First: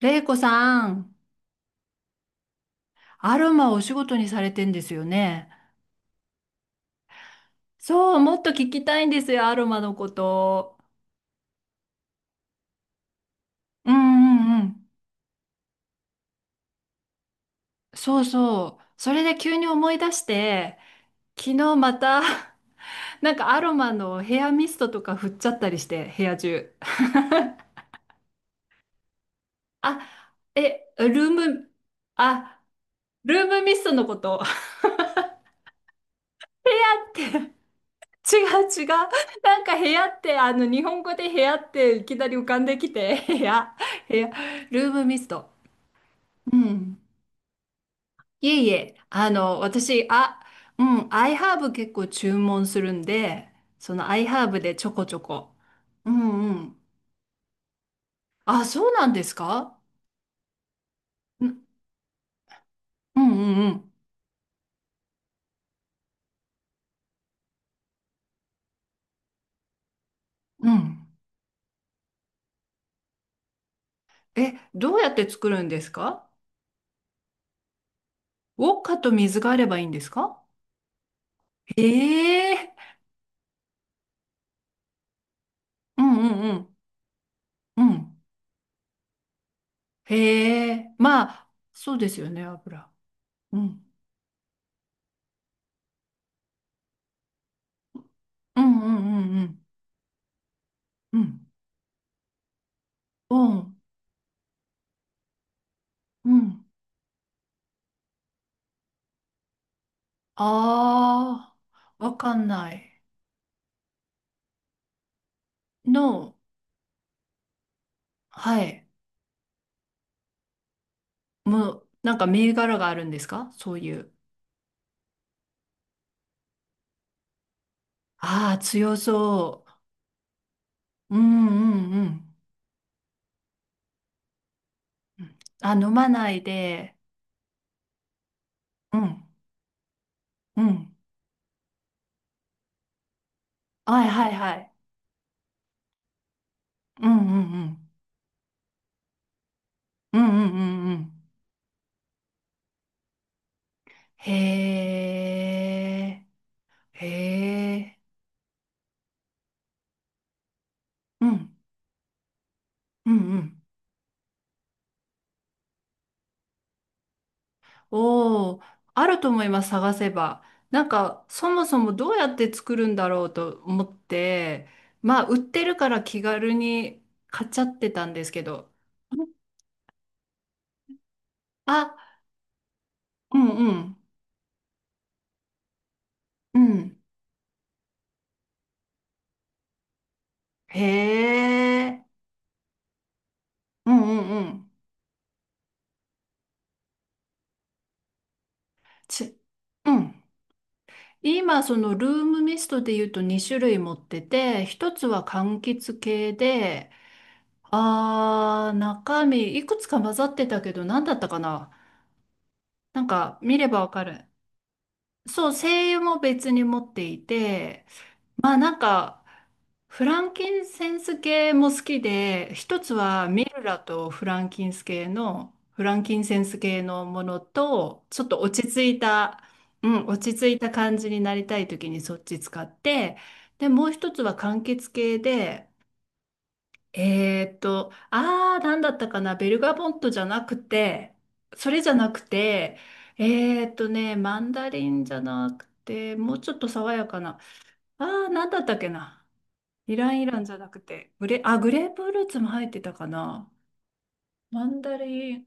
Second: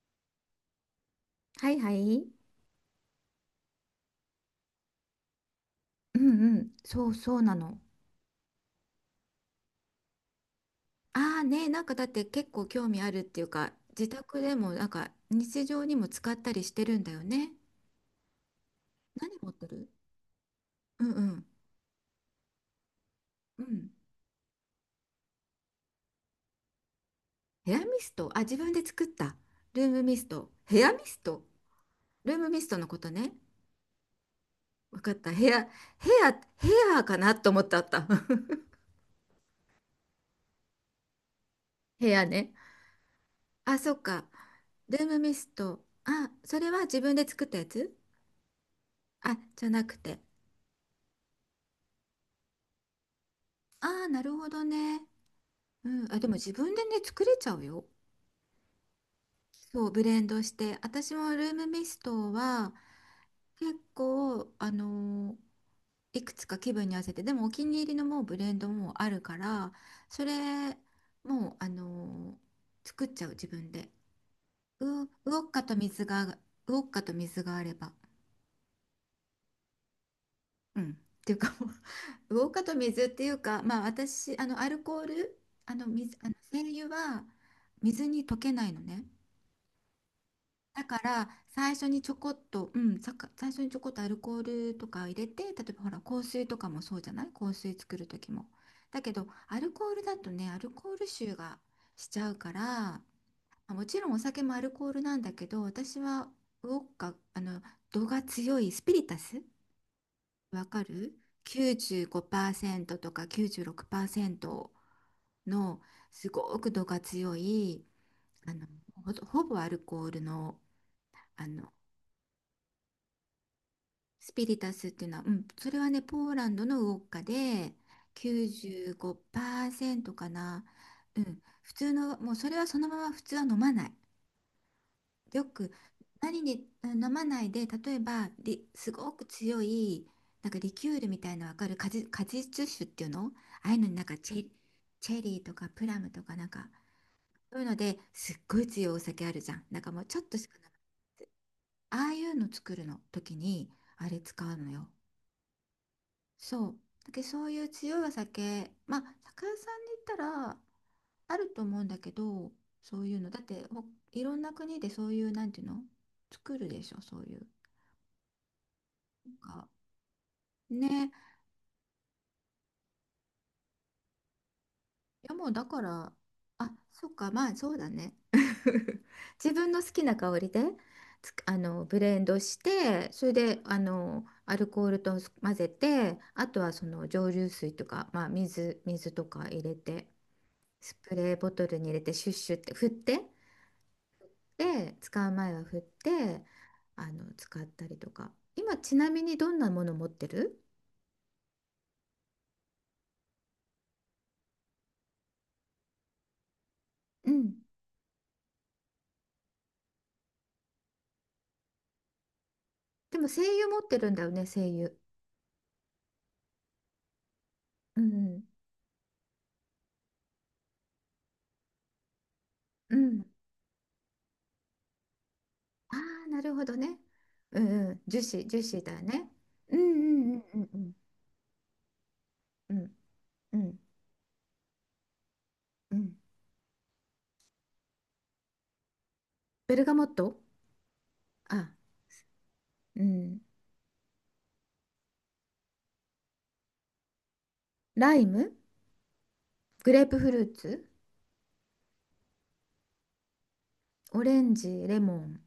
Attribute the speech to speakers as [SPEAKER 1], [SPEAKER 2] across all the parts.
[SPEAKER 1] れいこさん、
[SPEAKER 2] はいはい。
[SPEAKER 1] アロマをお仕事にされてんですよね。
[SPEAKER 2] うんうん。そうそうなの。
[SPEAKER 1] そう、もっと聞きたいんですよ、アロマのこと。
[SPEAKER 2] ああね、なんかだって結構興味あるっていうか、
[SPEAKER 1] うん
[SPEAKER 2] 自宅
[SPEAKER 1] う
[SPEAKER 2] で
[SPEAKER 1] んう
[SPEAKER 2] もな
[SPEAKER 1] ん。
[SPEAKER 2] んか日常にも使ったりしてるんだよね。
[SPEAKER 1] そうそう。それ
[SPEAKER 2] 何
[SPEAKER 1] で
[SPEAKER 2] 持っ
[SPEAKER 1] 急
[SPEAKER 2] て
[SPEAKER 1] に
[SPEAKER 2] る？
[SPEAKER 1] 思い出して、
[SPEAKER 2] うんうん。
[SPEAKER 1] 昨日また、なんかア
[SPEAKER 2] う
[SPEAKER 1] ロ
[SPEAKER 2] ん。
[SPEAKER 1] マのヘアミストとか振っちゃったりして、部屋中。
[SPEAKER 2] ヘアミスト。あ、自分で作った。ルー
[SPEAKER 1] あ、
[SPEAKER 2] ムミスト。ヘア
[SPEAKER 1] え、
[SPEAKER 2] ミ
[SPEAKER 1] ル
[SPEAKER 2] ス
[SPEAKER 1] ー
[SPEAKER 2] ト。
[SPEAKER 1] ム、
[SPEAKER 2] ルームミ
[SPEAKER 1] あ、
[SPEAKER 2] ストのことね。
[SPEAKER 1] ルームミストのこと。
[SPEAKER 2] わかった。ヘア、ヘ ア
[SPEAKER 1] っ
[SPEAKER 2] かなと
[SPEAKER 1] て
[SPEAKER 2] 思ったあった。
[SPEAKER 1] 違う違う。なんか部屋って、日本語で部屋って いき
[SPEAKER 2] ヘア
[SPEAKER 1] なり浮
[SPEAKER 2] ね。
[SPEAKER 1] かんできて、部屋、
[SPEAKER 2] あ、そっ
[SPEAKER 1] 部
[SPEAKER 2] か。
[SPEAKER 1] 屋、ルー
[SPEAKER 2] ル
[SPEAKER 1] ム
[SPEAKER 2] ーム
[SPEAKER 1] ミス
[SPEAKER 2] ミス
[SPEAKER 1] ト。
[SPEAKER 2] ト。あ、
[SPEAKER 1] う
[SPEAKER 2] それは
[SPEAKER 1] ん。
[SPEAKER 2] 自分で作ったやつ？
[SPEAKER 1] いえいえ、
[SPEAKER 2] あ、じゃなく
[SPEAKER 1] 私、
[SPEAKER 2] て。
[SPEAKER 1] あ、うん、アイハーブ結構注文するんで、そ
[SPEAKER 2] ああ、
[SPEAKER 1] のア
[SPEAKER 2] な
[SPEAKER 1] イ
[SPEAKER 2] る
[SPEAKER 1] ハ
[SPEAKER 2] ほ
[SPEAKER 1] ーブ
[SPEAKER 2] ど
[SPEAKER 1] でちょ
[SPEAKER 2] ね。
[SPEAKER 1] こちょこ。
[SPEAKER 2] う
[SPEAKER 1] う
[SPEAKER 2] ん、あ、でも
[SPEAKER 1] ん
[SPEAKER 2] 自
[SPEAKER 1] う
[SPEAKER 2] 分
[SPEAKER 1] ん。
[SPEAKER 2] でね、作れちゃうよ。
[SPEAKER 1] あ、そうなんですか？
[SPEAKER 2] そう、ブレンドして。私もル
[SPEAKER 1] んう
[SPEAKER 2] ーム
[SPEAKER 1] ん
[SPEAKER 2] ミストは
[SPEAKER 1] う
[SPEAKER 2] 結
[SPEAKER 1] ん
[SPEAKER 2] 構、いくつか気分に合わせて、でもお気に入りのもうブレンドもうあるから、そ
[SPEAKER 1] う
[SPEAKER 2] れ、
[SPEAKER 1] ん。うん。
[SPEAKER 2] もう、作っちゃう、自分で。
[SPEAKER 1] え、
[SPEAKER 2] う、
[SPEAKER 1] どう
[SPEAKER 2] ウォ
[SPEAKER 1] やって作
[SPEAKER 2] ッ
[SPEAKER 1] る
[SPEAKER 2] カ
[SPEAKER 1] ん
[SPEAKER 2] と
[SPEAKER 1] です
[SPEAKER 2] 水
[SPEAKER 1] か？
[SPEAKER 2] が、ウォッカと水があれば。
[SPEAKER 1] ウォッカと水があればいいんですか？
[SPEAKER 2] うん。っていうかもう、ウォッ
[SPEAKER 1] へ
[SPEAKER 2] カと
[SPEAKER 1] え。
[SPEAKER 2] 水っていうか、まあ私、アルコール、
[SPEAKER 1] う
[SPEAKER 2] 水、
[SPEAKER 1] んう
[SPEAKER 2] 精
[SPEAKER 1] ん
[SPEAKER 2] 油は
[SPEAKER 1] うん。う
[SPEAKER 2] 水
[SPEAKER 1] ん。
[SPEAKER 2] に溶けないのね。
[SPEAKER 1] へ
[SPEAKER 2] だ
[SPEAKER 1] え。
[SPEAKER 2] から
[SPEAKER 1] まあ、
[SPEAKER 2] 最初
[SPEAKER 1] そう
[SPEAKER 2] に
[SPEAKER 1] で
[SPEAKER 2] ちょ
[SPEAKER 1] す
[SPEAKER 2] こ
[SPEAKER 1] よ
[SPEAKER 2] っ
[SPEAKER 1] ね、
[SPEAKER 2] と、う
[SPEAKER 1] 油。
[SPEAKER 2] ん、最
[SPEAKER 1] う
[SPEAKER 2] 初にちょ
[SPEAKER 1] ん。
[SPEAKER 2] こっとアルコールとかを入れて、例えばほら香水とかもそうじゃない？香水作る時も。
[SPEAKER 1] うんうん
[SPEAKER 2] だけ
[SPEAKER 1] う
[SPEAKER 2] ど
[SPEAKER 1] んう
[SPEAKER 2] ア
[SPEAKER 1] ん。
[SPEAKER 2] ルコールだとね、アルコール
[SPEAKER 1] う
[SPEAKER 2] 臭
[SPEAKER 1] ん。
[SPEAKER 2] がしちゃうから、ま
[SPEAKER 1] う
[SPEAKER 2] あ
[SPEAKER 1] ん。
[SPEAKER 2] もちろんお酒もアルコールなんだけど、私
[SPEAKER 1] う
[SPEAKER 2] は
[SPEAKER 1] ん。
[SPEAKER 2] ウォッカ、度が強いスピリタス、わかる？
[SPEAKER 1] ああ、わかんない。
[SPEAKER 2] 95% とか96%の、す
[SPEAKER 1] No。
[SPEAKER 2] ごく度が強い、あ
[SPEAKER 1] は
[SPEAKER 2] の
[SPEAKER 1] い。
[SPEAKER 2] ほぼアルコールの、あの
[SPEAKER 1] もう、なんか銘柄があるんですか、そういう？
[SPEAKER 2] スピリタスっていうのは、うん、それはね、ポーランドのウォッカで
[SPEAKER 1] ああ、強そ
[SPEAKER 2] 95%かな。
[SPEAKER 1] う。う
[SPEAKER 2] うん、
[SPEAKER 1] んう
[SPEAKER 2] 普通
[SPEAKER 1] んう
[SPEAKER 2] の、
[SPEAKER 1] ん。
[SPEAKER 2] もうそれはそのまま普通は飲まない。
[SPEAKER 1] うん
[SPEAKER 2] よく
[SPEAKER 1] あ、飲まな
[SPEAKER 2] 何
[SPEAKER 1] い
[SPEAKER 2] に、う
[SPEAKER 1] で。
[SPEAKER 2] ん、飲まないで、例えばす
[SPEAKER 1] う
[SPEAKER 2] ご
[SPEAKER 1] ん、
[SPEAKER 2] く強い、なんか
[SPEAKER 1] う
[SPEAKER 2] リキュ
[SPEAKER 1] ん。
[SPEAKER 2] ールみたいなの、わかる？果実酒っていうの、ああいうのになん
[SPEAKER 1] はい
[SPEAKER 2] か
[SPEAKER 1] はいはい。
[SPEAKER 2] チェリーとかプラムとかなんか、
[SPEAKER 1] うん
[SPEAKER 2] そうい
[SPEAKER 1] う
[SPEAKER 2] うの
[SPEAKER 1] ん
[SPEAKER 2] ですっごい強いお酒あるじゃん。なんかもうち
[SPEAKER 1] う
[SPEAKER 2] ょっ
[SPEAKER 1] ん。う
[SPEAKER 2] とし
[SPEAKER 1] んうん
[SPEAKER 2] か
[SPEAKER 1] う
[SPEAKER 2] ない。
[SPEAKER 1] んうん。
[SPEAKER 2] ああいうの作るの時に、あれ
[SPEAKER 1] へ
[SPEAKER 2] 使うのよ。
[SPEAKER 1] え、
[SPEAKER 2] そう。
[SPEAKER 1] へ
[SPEAKER 2] だけどそういう強
[SPEAKER 1] え。
[SPEAKER 2] いお酒、まあ、酒屋さんに行ったら
[SPEAKER 1] う
[SPEAKER 2] ある
[SPEAKER 1] ん、
[SPEAKER 2] と思うんだけど、そう
[SPEAKER 1] う
[SPEAKER 2] い
[SPEAKER 1] ん
[SPEAKER 2] うの。
[SPEAKER 1] う
[SPEAKER 2] だっ
[SPEAKER 1] ん。
[SPEAKER 2] て、いろんな国でそういう、なんていうの？作るでしょ、そういう。
[SPEAKER 1] おー、あると
[SPEAKER 2] なん
[SPEAKER 1] 思いま
[SPEAKER 2] か。
[SPEAKER 1] す、探せば。なん
[SPEAKER 2] ね。
[SPEAKER 1] か、そもそもどうやって作るんだろうと思って、ま
[SPEAKER 2] い
[SPEAKER 1] あ、
[SPEAKER 2] や、
[SPEAKER 1] 売っ
[SPEAKER 2] もうだ
[SPEAKER 1] てる
[SPEAKER 2] か
[SPEAKER 1] から
[SPEAKER 2] ら、
[SPEAKER 1] 気軽
[SPEAKER 2] あ、
[SPEAKER 1] に
[SPEAKER 2] そっか、ま
[SPEAKER 1] 買っ
[SPEAKER 2] あ、
[SPEAKER 1] ちゃ
[SPEAKER 2] そ
[SPEAKER 1] っ
[SPEAKER 2] うだ
[SPEAKER 1] てたん
[SPEAKER 2] ね。
[SPEAKER 1] ですけど。
[SPEAKER 2] 自分の好きな香りで、つくあの、
[SPEAKER 1] あ、
[SPEAKER 2] ブレンドして、それ
[SPEAKER 1] うん
[SPEAKER 2] で、
[SPEAKER 1] うん。
[SPEAKER 2] アルコールと混ぜて、あ
[SPEAKER 1] う
[SPEAKER 2] とはそ
[SPEAKER 1] ん。
[SPEAKER 2] の蒸留水とか、まあ、水とか入れて。スプ
[SPEAKER 1] へ
[SPEAKER 2] レーボトルに入れ
[SPEAKER 1] え。
[SPEAKER 2] てシュッシュって振って、
[SPEAKER 1] うんうんうん。
[SPEAKER 2] で使う前は振って、使ったりとか。今ちなみに
[SPEAKER 1] ち、
[SPEAKER 2] どんなも
[SPEAKER 1] う
[SPEAKER 2] の持っ
[SPEAKER 1] ん。
[SPEAKER 2] てる？
[SPEAKER 1] 今、そのルームミストで言うと2種類持ってて、一つは柑橘系で、
[SPEAKER 2] うん。
[SPEAKER 1] 中身いくつか混ざってたけど、何だったかな。なん
[SPEAKER 2] でも
[SPEAKER 1] か
[SPEAKER 2] 精
[SPEAKER 1] 見
[SPEAKER 2] 油
[SPEAKER 1] れ
[SPEAKER 2] 持
[SPEAKER 1] ば
[SPEAKER 2] っ
[SPEAKER 1] わ
[SPEAKER 2] て
[SPEAKER 1] か
[SPEAKER 2] るんだ
[SPEAKER 1] る。
[SPEAKER 2] よね、精油。
[SPEAKER 1] そう、精油も別に持っていて、
[SPEAKER 2] うん
[SPEAKER 1] まあなんか、フランキンセンス系も好きで、一つ
[SPEAKER 2] うんうん。
[SPEAKER 1] はミルラとフランキンス系の、フ
[SPEAKER 2] あ
[SPEAKER 1] ランキン
[SPEAKER 2] あー、
[SPEAKER 1] セ
[SPEAKER 2] な
[SPEAKER 1] ン
[SPEAKER 2] る
[SPEAKER 1] ス
[SPEAKER 2] ほど
[SPEAKER 1] 系
[SPEAKER 2] ね。
[SPEAKER 1] のもの
[SPEAKER 2] うんうん。
[SPEAKER 1] と、
[SPEAKER 2] 樹
[SPEAKER 1] ちょっと
[SPEAKER 2] 脂、樹
[SPEAKER 1] 落ち
[SPEAKER 2] 脂
[SPEAKER 1] 着
[SPEAKER 2] だ
[SPEAKER 1] い
[SPEAKER 2] ね。
[SPEAKER 1] た、
[SPEAKER 2] うんう
[SPEAKER 1] うん、落ち
[SPEAKER 2] ん
[SPEAKER 1] 着
[SPEAKER 2] う
[SPEAKER 1] い
[SPEAKER 2] ん
[SPEAKER 1] た
[SPEAKER 2] うん。
[SPEAKER 1] 感じになりたい時にそっち使っ
[SPEAKER 2] うん
[SPEAKER 1] て、
[SPEAKER 2] うんう
[SPEAKER 1] で、
[SPEAKER 2] ん
[SPEAKER 1] もう一つは柑橘系で、
[SPEAKER 2] うん。
[SPEAKER 1] なんだったかな、ベルガ
[SPEAKER 2] ベル
[SPEAKER 1] ボ
[SPEAKER 2] ガ
[SPEAKER 1] ッ
[SPEAKER 2] モ
[SPEAKER 1] ト
[SPEAKER 2] ッ
[SPEAKER 1] じゃ
[SPEAKER 2] ト。
[SPEAKER 1] なくて、それじゃ
[SPEAKER 2] あ。
[SPEAKER 1] なくて、
[SPEAKER 2] うん。
[SPEAKER 1] マンダリンじゃなくて、もうちょっと爽やかな、
[SPEAKER 2] ライ
[SPEAKER 1] なん
[SPEAKER 2] ム。
[SPEAKER 1] だったっけな。
[SPEAKER 2] グ
[SPEAKER 1] イ
[SPEAKER 2] レー
[SPEAKER 1] ラ
[SPEAKER 2] プ
[SPEAKER 1] ンイ
[SPEAKER 2] フ
[SPEAKER 1] ラン
[SPEAKER 2] ル
[SPEAKER 1] じ
[SPEAKER 2] ー
[SPEAKER 1] ゃなく
[SPEAKER 2] ツ。
[SPEAKER 1] て、あ、グレープフルーツも入ってたかな。
[SPEAKER 2] オレン
[SPEAKER 1] マン
[SPEAKER 2] ジ、
[SPEAKER 1] ダ
[SPEAKER 2] レモ
[SPEAKER 1] リ
[SPEAKER 2] ン。
[SPEAKER 1] ン、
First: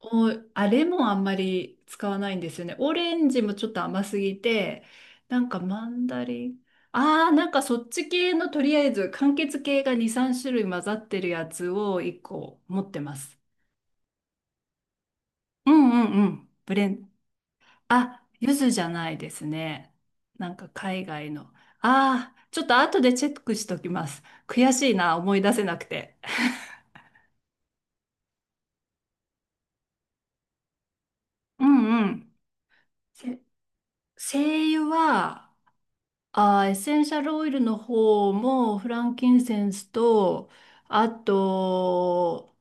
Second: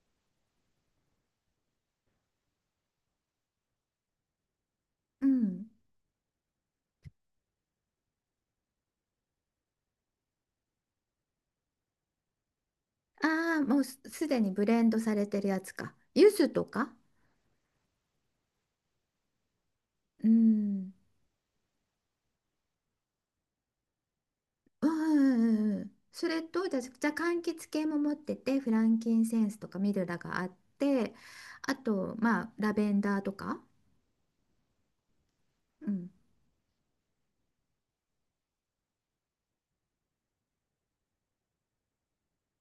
[SPEAKER 1] お、あれもあんまり使わないんですよね。オレンジもちょっと甘すぎて、
[SPEAKER 2] う
[SPEAKER 1] なんか
[SPEAKER 2] ん。
[SPEAKER 1] マンダリン、なんかそっち系のとりあえず、柑橘系が2、3種類混ざってるやつを1個持ってます。
[SPEAKER 2] ああ、もうすでにブレンドされてるや
[SPEAKER 1] う
[SPEAKER 2] つ
[SPEAKER 1] ん
[SPEAKER 2] か？
[SPEAKER 1] うんう
[SPEAKER 2] 柚子
[SPEAKER 1] ん。
[SPEAKER 2] と
[SPEAKER 1] ブレ
[SPEAKER 2] か？
[SPEAKER 1] ン、あ、柚子じゃないですね。
[SPEAKER 2] う
[SPEAKER 1] なんか
[SPEAKER 2] ん。
[SPEAKER 1] 海外の。ちょっと後でチェックしときます。悔
[SPEAKER 2] う
[SPEAKER 1] し
[SPEAKER 2] ん
[SPEAKER 1] いな、思
[SPEAKER 2] うん
[SPEAKER 1] い出せ
[SPEAKER 2] う
[SPEAKER 1] な
[SPEAKER 2] んう
[SPEAKER 1] く
[SPEAKER 2] ん。
[SPEAKER 1] て。
[SPEAKER 2] それと、じゃあ、柑橘系も持ってて、フランキンセンスとかミルラがあって、
[SPEAKER 1] う
[SPEAKER 2] あ
[SPEAKER 1] んう
[SPEAKER 2] と、
[SPEAKER 1] ん。
[SPEAKER 2] まあ、ラベンダーと
[SPEAKER 1] せ
[SPEAKER 2] か。
[SPEAKER 1] 精油は、
[SPEAKER 2] うん。
[SPEAKER 1] エッセンシャルオイルの方もフランキンセンスと、あと、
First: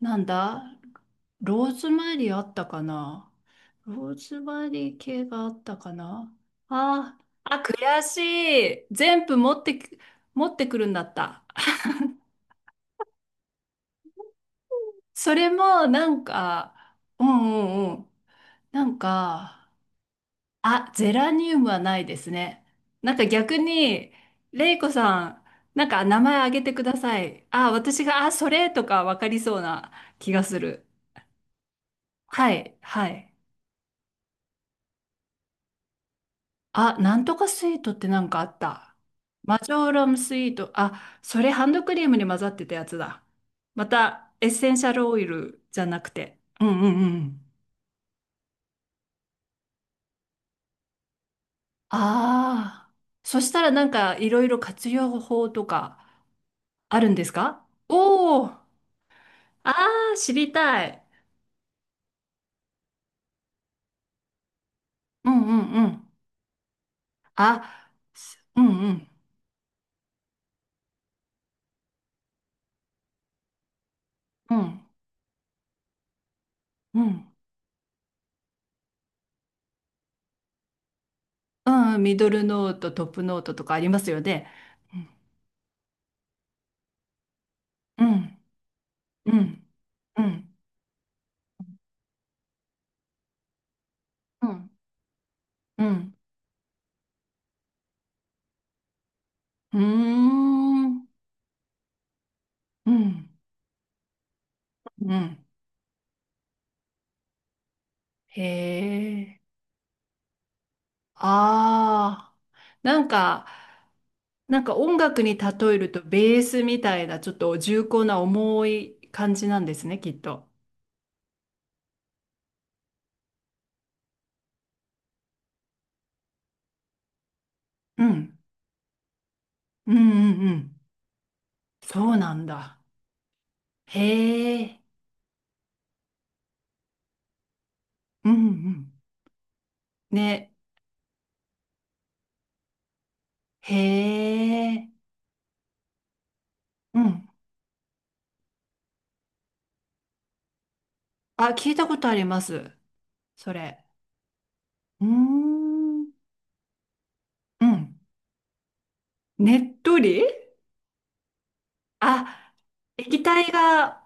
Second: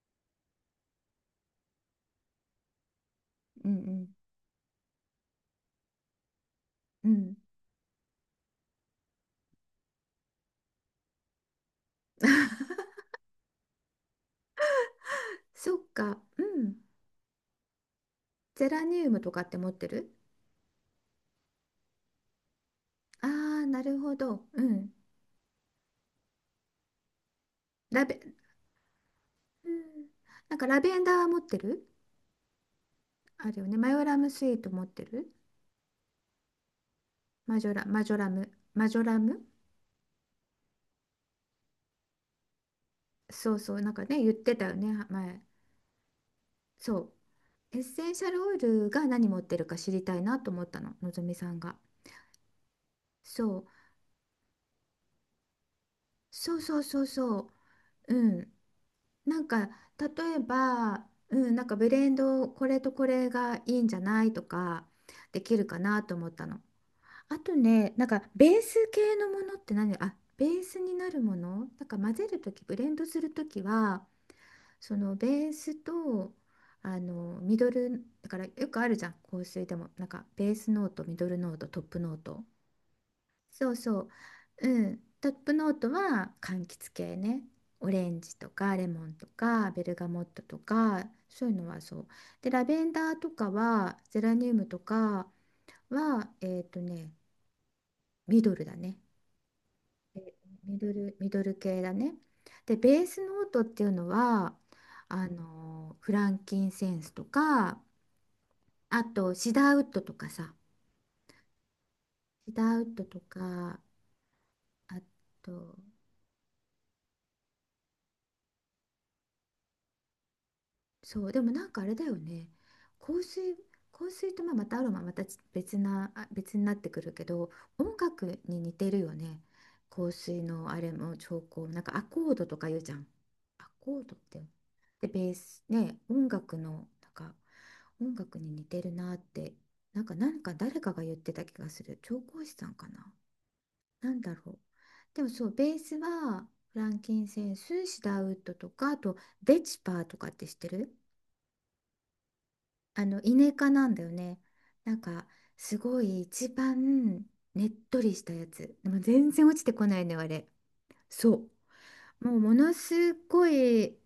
[SPEAKER 1] なんだ、ローズマリーあったかな？
[SPEAKER 2] う
[SPEAKER 1] ロー
[SPEAKER 2] ん
[SPEAKER 1] ズマリー系があったかな？
[SPEAKER 2] うん。うん。
[SPEAKER 1] あ、悔しい。全部持ってき、持ってくるんだった。それ
[SPEAKER 2] そっ
[SPEAKER 1] もな
[SPEAKER 2] か。
[SPEAKER 1] ん
[SPEAKER 2] う
[SPEAKER 1] か、
[SPEAKER 2] ん。
[SPEAKER 1] うんうんうん。
[SPEAKER 2] ゼラ
[SPEAKER 1] なん
[SPEAKER 2] ニウムとかって持
[SPEAKER 1] か、
[SPEAKER 2] ってる？
[SPEAKER 1] あ、ゼラニウムはないですね。なんか
[SPEAKER 2] あ
[SPEAKER 1] 逆
[SPEAKER 2] あー、なる
[SPEAKER 1] に、
[SPEAKER 2] ほど。う
[SPEAKER 1] レイコ
[SPEAKER 2] ん。
[SPEAKER 1] さん、なんか名前あげてください。あ、私
[SPEAKER 2] ラベ、
[SPEAKER 1] が、あ、それとかわかりそう
[SPEAKER 2] う
[SPEAKER 1] な
[SPEAKER 2] ん。
[SPEAKER 1] 気が
[SPEAKER 2] なん
[SPEAKER 1] す
[SPEAKER 2] かラ
[SPEAKER 1] る。
[SPEAKER 2] ベンダー持ってる？
[SPEAKER 1] はい、はい。
[SPEAKER 2] あるよね。マヨラムスイート持ってる？
[SPEAKER 1] あ、なんとかスイートっ
[SPEAKER 2] マ
[SPEAKER 1] て
[SPEAKER 2] ジョ
[SPEAKER 1] な
[SPEAKER 2] ラ
[SPEAKER 1] んかあ
[SPEAKER 2] ム。
[SPEAKER 1] っ
[SPEAKER 2] マ
[SPEAKER 1] た。
[SPEAKER 2] ジョラム。
[SPEAKER 1] マジョーラムスイート。あ、それハンドクリームに混ざってたやつだ。
[SPEAKER 2] そうそう、
[SPEAKER 1] ま
[SPEAKER 2] なんかね、言
[SPEAKER 1] た、
[SPEAKER 2] っ
[SPEAKER 1] エッ
[SPEAKER 2] てた
[SPEAKER 1] セ
[SPEAKER 2] よ
[SPEAKER 1] ンシャ
[SPEAKER 2] ね、
[SPEAKER 1] ルオイ
[SPEAKER 2] 前。
[SPEAKER 1] ルじゃなくて。うんう
[SPEAKER 2] そ
[SPEAKER 1] んう
[SPEAKER 2] う。
[SPEAKER 1] ん。
[SPEAKER 2] エッセンシャルオイルが何持ってるか知りたいなと思ったの、のぞみさんが。
[SPEAKER 1] ああ。そ
[SPEAKER 2] そ
[SPEAKER 1] した
[SPEAKER 2] う。
[SPEAKER 1] らなんかいろいろ活用法とか
[SPEAKER 2] そうそう
[SPEAKER 1] あ
[SPEAKER 2] そう
[SPEAKER 1] るんです
[SPEAKER 2] そう。
[SPEAKER 1] か？
[SPEAKER 2] う
[SPEAKER 1] おお
[SPEAKER 2] ん。
[SPEAKER 1] ー、
[SPEAKER 2] なんか、
[SPEAKER 1] ああ、
[SPEAKER 2] 例
[SPEAKER 1] 知
[SPEAKER 2] え
[SPEAKER 1] りたい。
[SPEAKER 2] ば、うん、なんかブレンド、これとこれがいいんじゃないとか、
[SPEAKER 1] う
[SPEAKER 2] で
[SPEAKER 1] んう
[SPEAKER 2] きるか
[SPEAKER 1] んう
[SPEAKER 2] な
[SPEAKER 1] ん。
[SPEAKER 2] と思ったの。あと
[SPEAKER 1] あ、
[SPEAKER 2] ね、なんか、ベー
[SPEAKER 1] うんう
[SPEAKER 2] ス
[SPEAKER 1] ん
[SPEAKER 2] 系のものって何、あ、ベースになるものなんか混ぜるとき、ブレンドするときは、
[SPEAKER 1] うん
[SPEAKER 2] そのベースとあ
[SPEAKER 1] うん。
[SPEAKER 2] のミドルだからよくあるじゃん、香水でもなんか、ベースノート、ミドルノート、トッ
[SPEAKER 1] う
[SPEAKER 2] プ
[SPEAKER 1] ん、
[SPEAKER 2] ノ
[SPEAKER 1] ミ
[SPEAKER 2] ー
[SPEAKER 1] ド
[SPEAKER 2] ト。
[SPEAKER 1] ルノート、トップノートと
[SPEAKER 2] そ
[SPEAKER 1] か
[SPEAKER 2] う
[SPEAKER 1] あり
[SPEAKER 2] そ
[SPEAKER 1] ま
[SPEAKER 2] う。
[SPEAKER 1] すよね。
[SPEAKER 2] う
[SPEAKER 1] う
[SPEAKER 2] ん、
[SPEAKER 1] ん
[SPEAKER 2] トップノートは柑橘系ね。オ
[SPEAKER 1] う
[SPEAKER 2] レンジ
[SPEAKER 1] ん
[SPEAKER 2] とかレモンと
[SPEAKER 1] うん
[SPEAKER 2] かベルガ
[SPEAKER 1] う
[SPEAKER 2] モット
[SPEAKER 1] ん
[SPEAKER 2] とかそういうのはそう。でラベンダーとかはゼラ
[SPEAKER 1] う
[SPEAKER 2] ニウム
[SPEAKER 1] ん
[SPEAKER 2] とか
[SPEAKER 1] うん
[SPEAKER 2] は、ミドルだね。
[SPEAKER 1] う
[SPEAKER 2] で、
[SPEAKER 1] んうん
[SPEAKER 2] ミドル系だね。で、
[SPEAKER 1] う
[SPEAKER 2] ベース
[SPEAKER 1] ん
[SPEAKER 2] ノートっていうのは、
[SPEAKER 1] うん
[SPEAKER 2] フランキンセンスとか、
[SPEAKER 1] へ
[SPEAKER 2] あと、
[SPEAKER 1] え。
[SPEAKER 2] シダーウッドとかさ。
[SPEAKER 1] ああ。
[SPEAKER 2] シダーウッ
[SPEAKER 1] な
[SPEAKER 2] ド
[SPEAKER 1] ん
[SPEAKER 2] と
[SPEAKER 1] か、
[SPEAKER 2] か、
[SPEAKER 1] なんか音
[SPEAKER 2] あ
[SPEAKER 1] 楽に例
[SPEAKER 2] と、
[SPEAKER 1] えるとベースみたいなちょっと重厚な重い感じなんですね、きっと。
[SPEAKER 2] そう。でもなんかあれだよね、香水香水とまあまたアロマまた別になってくるけど、音
[SPEAKER 1] うん
[SPEAKER 2] 楽に似てるよね。
[SPEAKER 1] うんう
[SPEAKER 2] 香水
[SPEAKER 1] んう
[SPEAKER 2] のあ
[SPEAKER 1] ん。
[SPEAKER 2] れも調香、なんかア
[SPEAKER 1] そう
[SPEAKER 2] コ
[SPEAKER 1] な
[SPEAKER 2] ード
[SPEAKER 1] ん
[SPEAKER 2] とか言
[SPEAKER 1] だ。
[SPEAKER 2] うじゃん、アコードって。
[SPEAKER 1] へえ。
[SPEAKER 2] でベースね、音楽のなんか音
[SPEAKER 1] うんう
[SPEAKER 2] 楽に似てる
[SPEAKER 1] ん。
[SPEAKER 2] なって、なんかなん
[SPEAKER 1] ね。
[SPEAKER 2] か誰かが言ってた気がする。調香師さんかな。なん
[SPEAKER 1] へ
[SPEAKER 2] だろう。
[SPEAKER 1] え。
[SPEAKER 2] でもそうベースはフラ
[SPEAKER 1] う
[SPEAKER 2] ンキン
[SPEAKER 1] ん。
[SPEAKER 2] センス、シダーウッドとか、あとデチパーとかって知ってる？
[SPEAKER 1] あ、聞いたことあります。
[SPEAKER 2] あのイネ
[SPEAKER 1] それ。
[SPEAKER 2] なんだよね、なん
[SPEAKER 1] うー
[SPEAKER 2] か。すご
[SPEAKER 1] ん。
[SPEAKER 2] い一番
[SPEAKER 1] う
[SPEAKER 2] ねっ
[SPEAKER 1] ん。
[SPEAKER 2] とりしたやつでも全然落ちて
[SPEAKER 1] ねっ
[SPEAKER 2] こ
[SPEAKER 1] と
[SPEAKER 2] ないのよ
[SPEAKER 1] り
[SPEAKER 2] あれ。そう。もうも
[SPEAKER 1] あ、
[SPEAKER 2] のす
[SPEAKER 1] 液
[SPEAKER 2] ご
[SPEAKER 1] 体
[SPEAKER 2] い。
[SPEAKER 1] が、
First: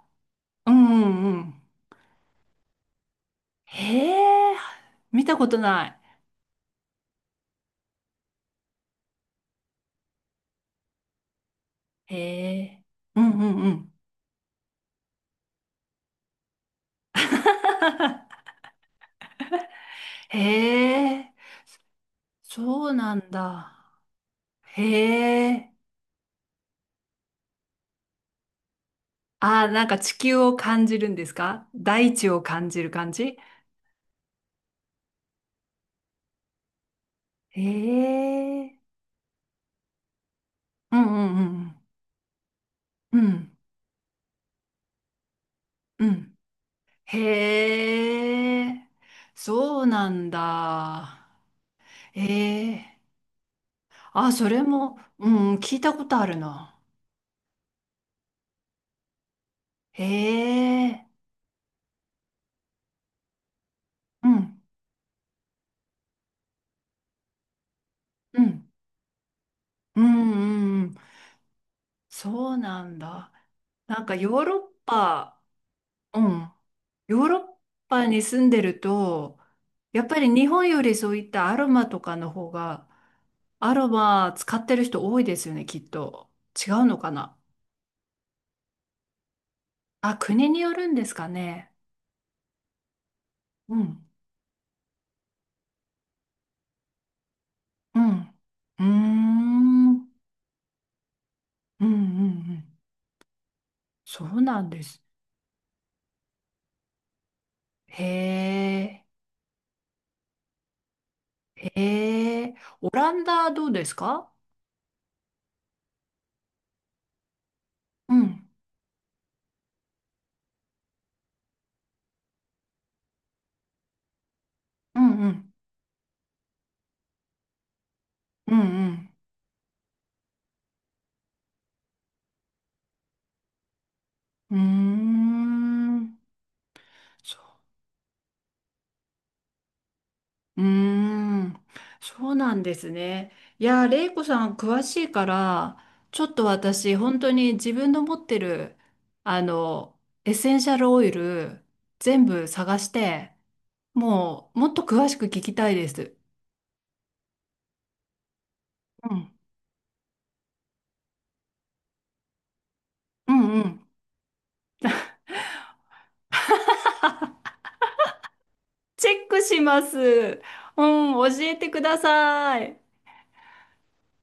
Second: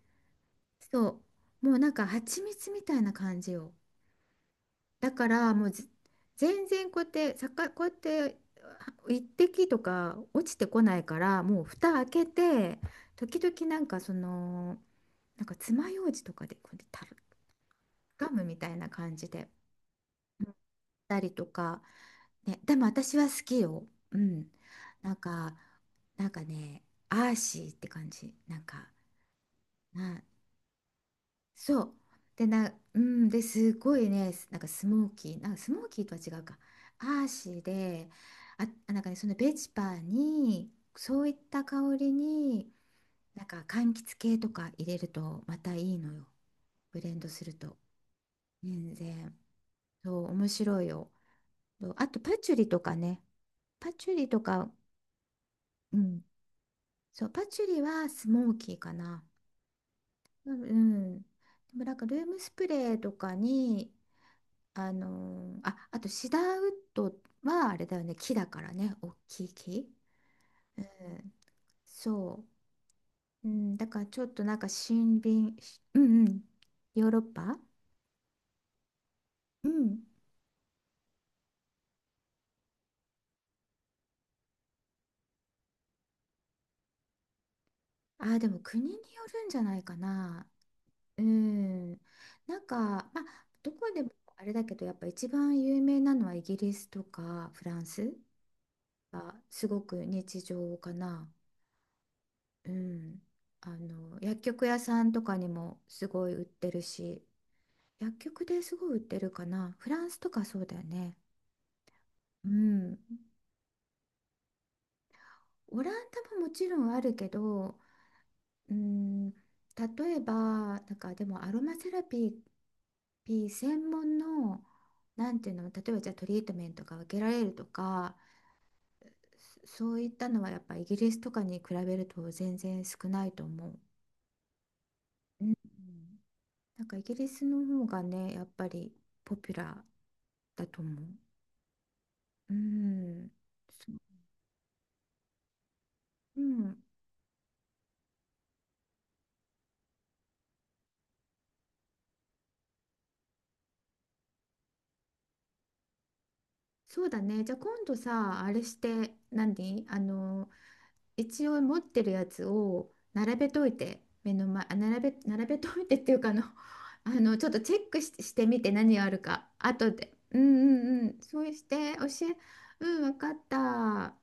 [SPEAKER 1] うんう
[SPEAKER 2] そ
[SPEAKER 1] ん。うん
[SPEAKER 2] う、もうなんか蜂蜜みたいな感じよ。
[SPEAKER 1] へえ。
[SPEAKER 2] だ
[SPEAKER 1] 見
[SPEAKER 2] か
[SPEAKER 1] たこ
[SPEAKER 2] ら
[SPEAKER 1] と
[SPEAKER 2] もう
[SPEAKER 1] な
[SPEAKER 2] 全然こうやってこうやって、あ、一滴とか落ちてこないから、もう蓋開
[SPEAKER 1] い。
[SPEAKER 2] け
[SPEAKER 1] へ
[SPEAKER 2] て
[SPEAKER 1] え。うん
[SPEAKER 2] 時
[SPEAKER 1] うん
[SPEAKER 2] 々
[SPEAKER 1] う
[SPEAKER 2] なん
[SPEAKER 1] ん。
[SPEAKER 2] かその、なんか爪楊枝とかでこうやってたる、ガムみたいな感じで、
[SPEAKER 1] へ
[SPEAKER 2] たり
[SPEAKER 1] え。
[SPEAKER 2] とか。ね、でも
[SPEAKER 1] そうな
[SPEAKER 2] 私は
[SPEAKER 1] ん
[SPEAKER 2] 好き
[SPEAKER 1] だ。
[SPEAKER 2] よ。うん。
[SPEAKER 1] へ
[SPEAKER 2] なんか、
[SPEAKER 1] え。
[SPEAKER 2] なんかね、アーシーって感じ。なんか、
[SPEAKER 1] あ、なんか地
[SPEAKER 2] な、
[SPEAKER 1] 球を感じるんですか？
[SPEAKER 2] そう。
[SPEAKER 1] 大地を
[SPEAKER 2] で、
[SPEAKER 1] 感じる
[SPEAKER 2] う
[SPEAKER 1] 感
[SPEAKER 2] ん、
[SPEAKER 1] じ？
[SPEAKER 2] で、すごいね、なんかスモーキー、なんかスモーキーとは違うか。アーシー
[SPEAKER 1] へ
[SPEAKER 2] で、あ、
[SPEAKER 1] え。
[SPEAKER 2] なんかね、そのベチパーに、
[SPEAKER 1] うんう
[SPEAKER 2] そういっ
[SPEAKER 1] んうん
[SPEAKER 2] た
[SPEAKER 1] うん。
[SPEAKER 2] 香りに、
[SPEAKER 1] う
[SPEAKER 2] なん
[SPEAKER 1] ん、
[SPEAKER 2] か柑橘系とか入れるとまたいい
[SPEAKER 1] う
[SPEAKER 2] のよ。
[SPEAKER 1] ん。
[SPEAKER 2] ブレンドすると。
[SPEAKER 1] へえ、
[SPEAKER 2] 全然。
[SPEAKER 1] そうな
[SPEAKER 2] そう、
[SPEAKER 1] ん
[SPEAKER 2] 面白いよ。
[SPEAKER 1] だ。
[SPEAKER 2] そうあと
[SPEAKER 1] え
[SPEAKER 2] パチュリとか
[SPEAKER 1] え、
[SPEAKER 2] ね。パチュリ
[SPEAKER 1] あ、
[SPEAKER 2] と
[SPEAKER 1] それ
[SPEAKER 2] か、
[SPEAKER 1] も、うん、聞いた
[SPEAKER 2] う
[SPEAKER 1] こと
[SPEAKER 2] ん。
[SPEAKER 1] あるな。
[SPEAKER 2] そう、パチュリはスモーキーかな。
[SPEAKER 1] へ
[SPEAKER 2] うん。う
[SPEAKER 1] え、
[SPEAKER 2] ん。でもなんかルームスプレーとかに、
[SPEAKER 1] うん、
[SPEAKER 2] あ、あとシダーウッドはあれだよね、木
[SPEAKER 1] う
[SPEAKER 2] だか
[SPEAKER 1] ん、
[SPEAKER 2] らね、大きい木。
[SPEAKER 1] うん、う
[SPEAKER 2] う
[SPEAKER 1] んうん、
[SPEAKER 2] ん。そ
[SPEAKER 1] そうなんだ。
[SPEAKER 2] う。うん、だか
[SPEAKER 1] な
[SPEAKER 2] ら
[SPEAKER 1] んか
[SPEAKER 2] ちょっ
[SPEAKER 1] ヨ
[SPEAKER 2] と
[SPEAKER 1] ー
[SPEAKER 2] なん
[SPEAKER 1] ロ
[SPEAKER 2] か
[SPEAKER 1] ッ
[SPEAKER 2] 森
[SPEAKER 1] パ、
[SPEAKER 2] 林、う
[SPEAKER 1] う
[SPEAKER 2] んうん、
[SPEAKER 1] ん、
[SPEAKER 2] ヨーロ
[SPEAKER 1] ヨ
[SPEAKER 2] ッ
[SPEAKER 1] ーロッ
[SPEAKER 2] パ。
[SPEAKER 1] パに住んでると、
[SPEAKER 2] うん。
[SPEAKER 1] やっぱり日本よりそういったアロマとかの方が、アロマ使ってる人多いですよね、きっと。違うのかな。
[SPEAKER 2] あー、でも国によるんじゃないか
[SPEAKER 1] あ、
[SPEAKER 2] な。
[SPEAKER 1] 国によるんです
[SPEAKER 2] う
[SPEAKER 1] かね。
[SPEAKER 2] ん。なんか、まあ、ど
[SPEAKER 1] う
[SPEAKER 2] こで
[SPEAKER 1] ん、
[SPEAKER 2] もあれだけど、やっぱ一番有名なのはイギリスとかフラン
[SPEAKER 1] う
[SPEAKER 2] ス。
[SPEAKER 1] ん、うー
[SPEAKER 2] あ、すご
[SPEAKER 1] ん、う
[SPEAKER 2] く
[SPEAKER 1] ん、
[SPEAKER 2] 日常かな。
[SPEAKER 1] うん、う
[SPEAKER 2] う
[SPEAKER 1] ん。
[SPEAKER 2] ん。あの、
[SPEAKER 1] そ
[SPEAKER 2] 薬
[SPEAKER 1] うな
[SPEAKER 2] 局
[SPEAKER 1] ん
[SPEAKER 2] 屋
[SPEAKER 1] で
[SPEAKER 2] さ
[SPEAKER 1] す。
[SPEAKER 2] んとかにもすごい売ってるし、
[SPEAKER 1] へ
[SPEAKER 2] 薬局ですごい売っ
[SPEAKER 1] え、
[SPEAKER 2] てるかな。フランスとかそうだよね。
[SPEAKER 1] へ
[SPEAKER 2] う
[SPEAKER 1] え、オ
[SPEAKER 2] ん。
[SPEAKER 1] ランダどうですか？
[SPEAKER 2] オランダももちろんあるけど、
[SPEAKER 1] うん、
[SPEAKER 2] うん、例えば、なんかでもアロマセラピー、専門の、
[SPEAKER 1] うん、う
[SPEAKER 2] なんてい
[SPEAKER 1] ん、
[SPEAKER 2] うの、例えばじゃあトリートメントが受けられるとか、
[SPEAKER 1] うん、
[SPEAKER 2] そういったのはやっぱイギリスとかに比べると全然少ないと思う。
[SPEAKER 1] う
[SPEAKER 2] うん。
[SPEAKER 1] ん。うーん、
[SPEAKER 2] なんかイギリス
[SPEAKER 1] そ
[SPEAKER 2] の方がね、やっぱりポピュラー
[SPEAKER 1] う、う
[SPEAKER 2] だ
[SPEAKER 1] ー
[SPEAKER 2] と思う。
[SPEAKER 1] ん、そう
[SPEAKER 2] う
[SPEAKER 1] なんです
[SPEAKER 2] ん。
[SPEAKER 1] ね。いやー、
[SPEAKER 2] そ
[SPEAKER 1] レイ
[SPEAKER 2] う。
[SPEAKER 1] コさん詳しいから、ちょっ
[SPEAKER 2] う
[SPEAKER 1] と
[SPEAKER 2] ん。
[SPEAKER 1] 私、本当に自分の持ってる、あの、エッセンシャルオイル、全部探して、もう、もっと詳しく聞きたいです。
[SPEAKER 2] そうだね。じゃあ今度さ、あれし
[SPEAKER 1] う
[SPEAKER 2] て
[SPEAKER 1] ん、
[SPEAKER 2] 何、一応持ってるやつを
[SPEAKER 1] う
[SPEAKER 2] 並べ
[SPEAKER 1] ん、う
[SPEAKER 2] とい
[SPEAKER 1] ん。
[SPEAKER 2] て、目の前、あ、並べといてっていうか、ちょっとチェックし、してみて何があ
[SPEAKER 1] チェ
[SPEAKER 2] る
[SPEAKER 1] ック
[SPEAKER 2] か、
[SPEAKER 1] しま
[SPEAKER 2] 後
[SPEAKER 1] す。
[SPEAKER 2] で。
[SPEAKER 1] う
[SPEAKER 2] うんうんう
[SPEAKER 1] ん、
[SPEAKER 2] ん。
[SPEAKER 1] 教
[SPEAKER 2] そう
[SPEAKER 1] え
[SPEAKER 2] し
[SPEAKER 1] てく
[SPEAKER 2] て、
[SPEAKER 1] ださい。
[SPEAKER 2] うん、わかった。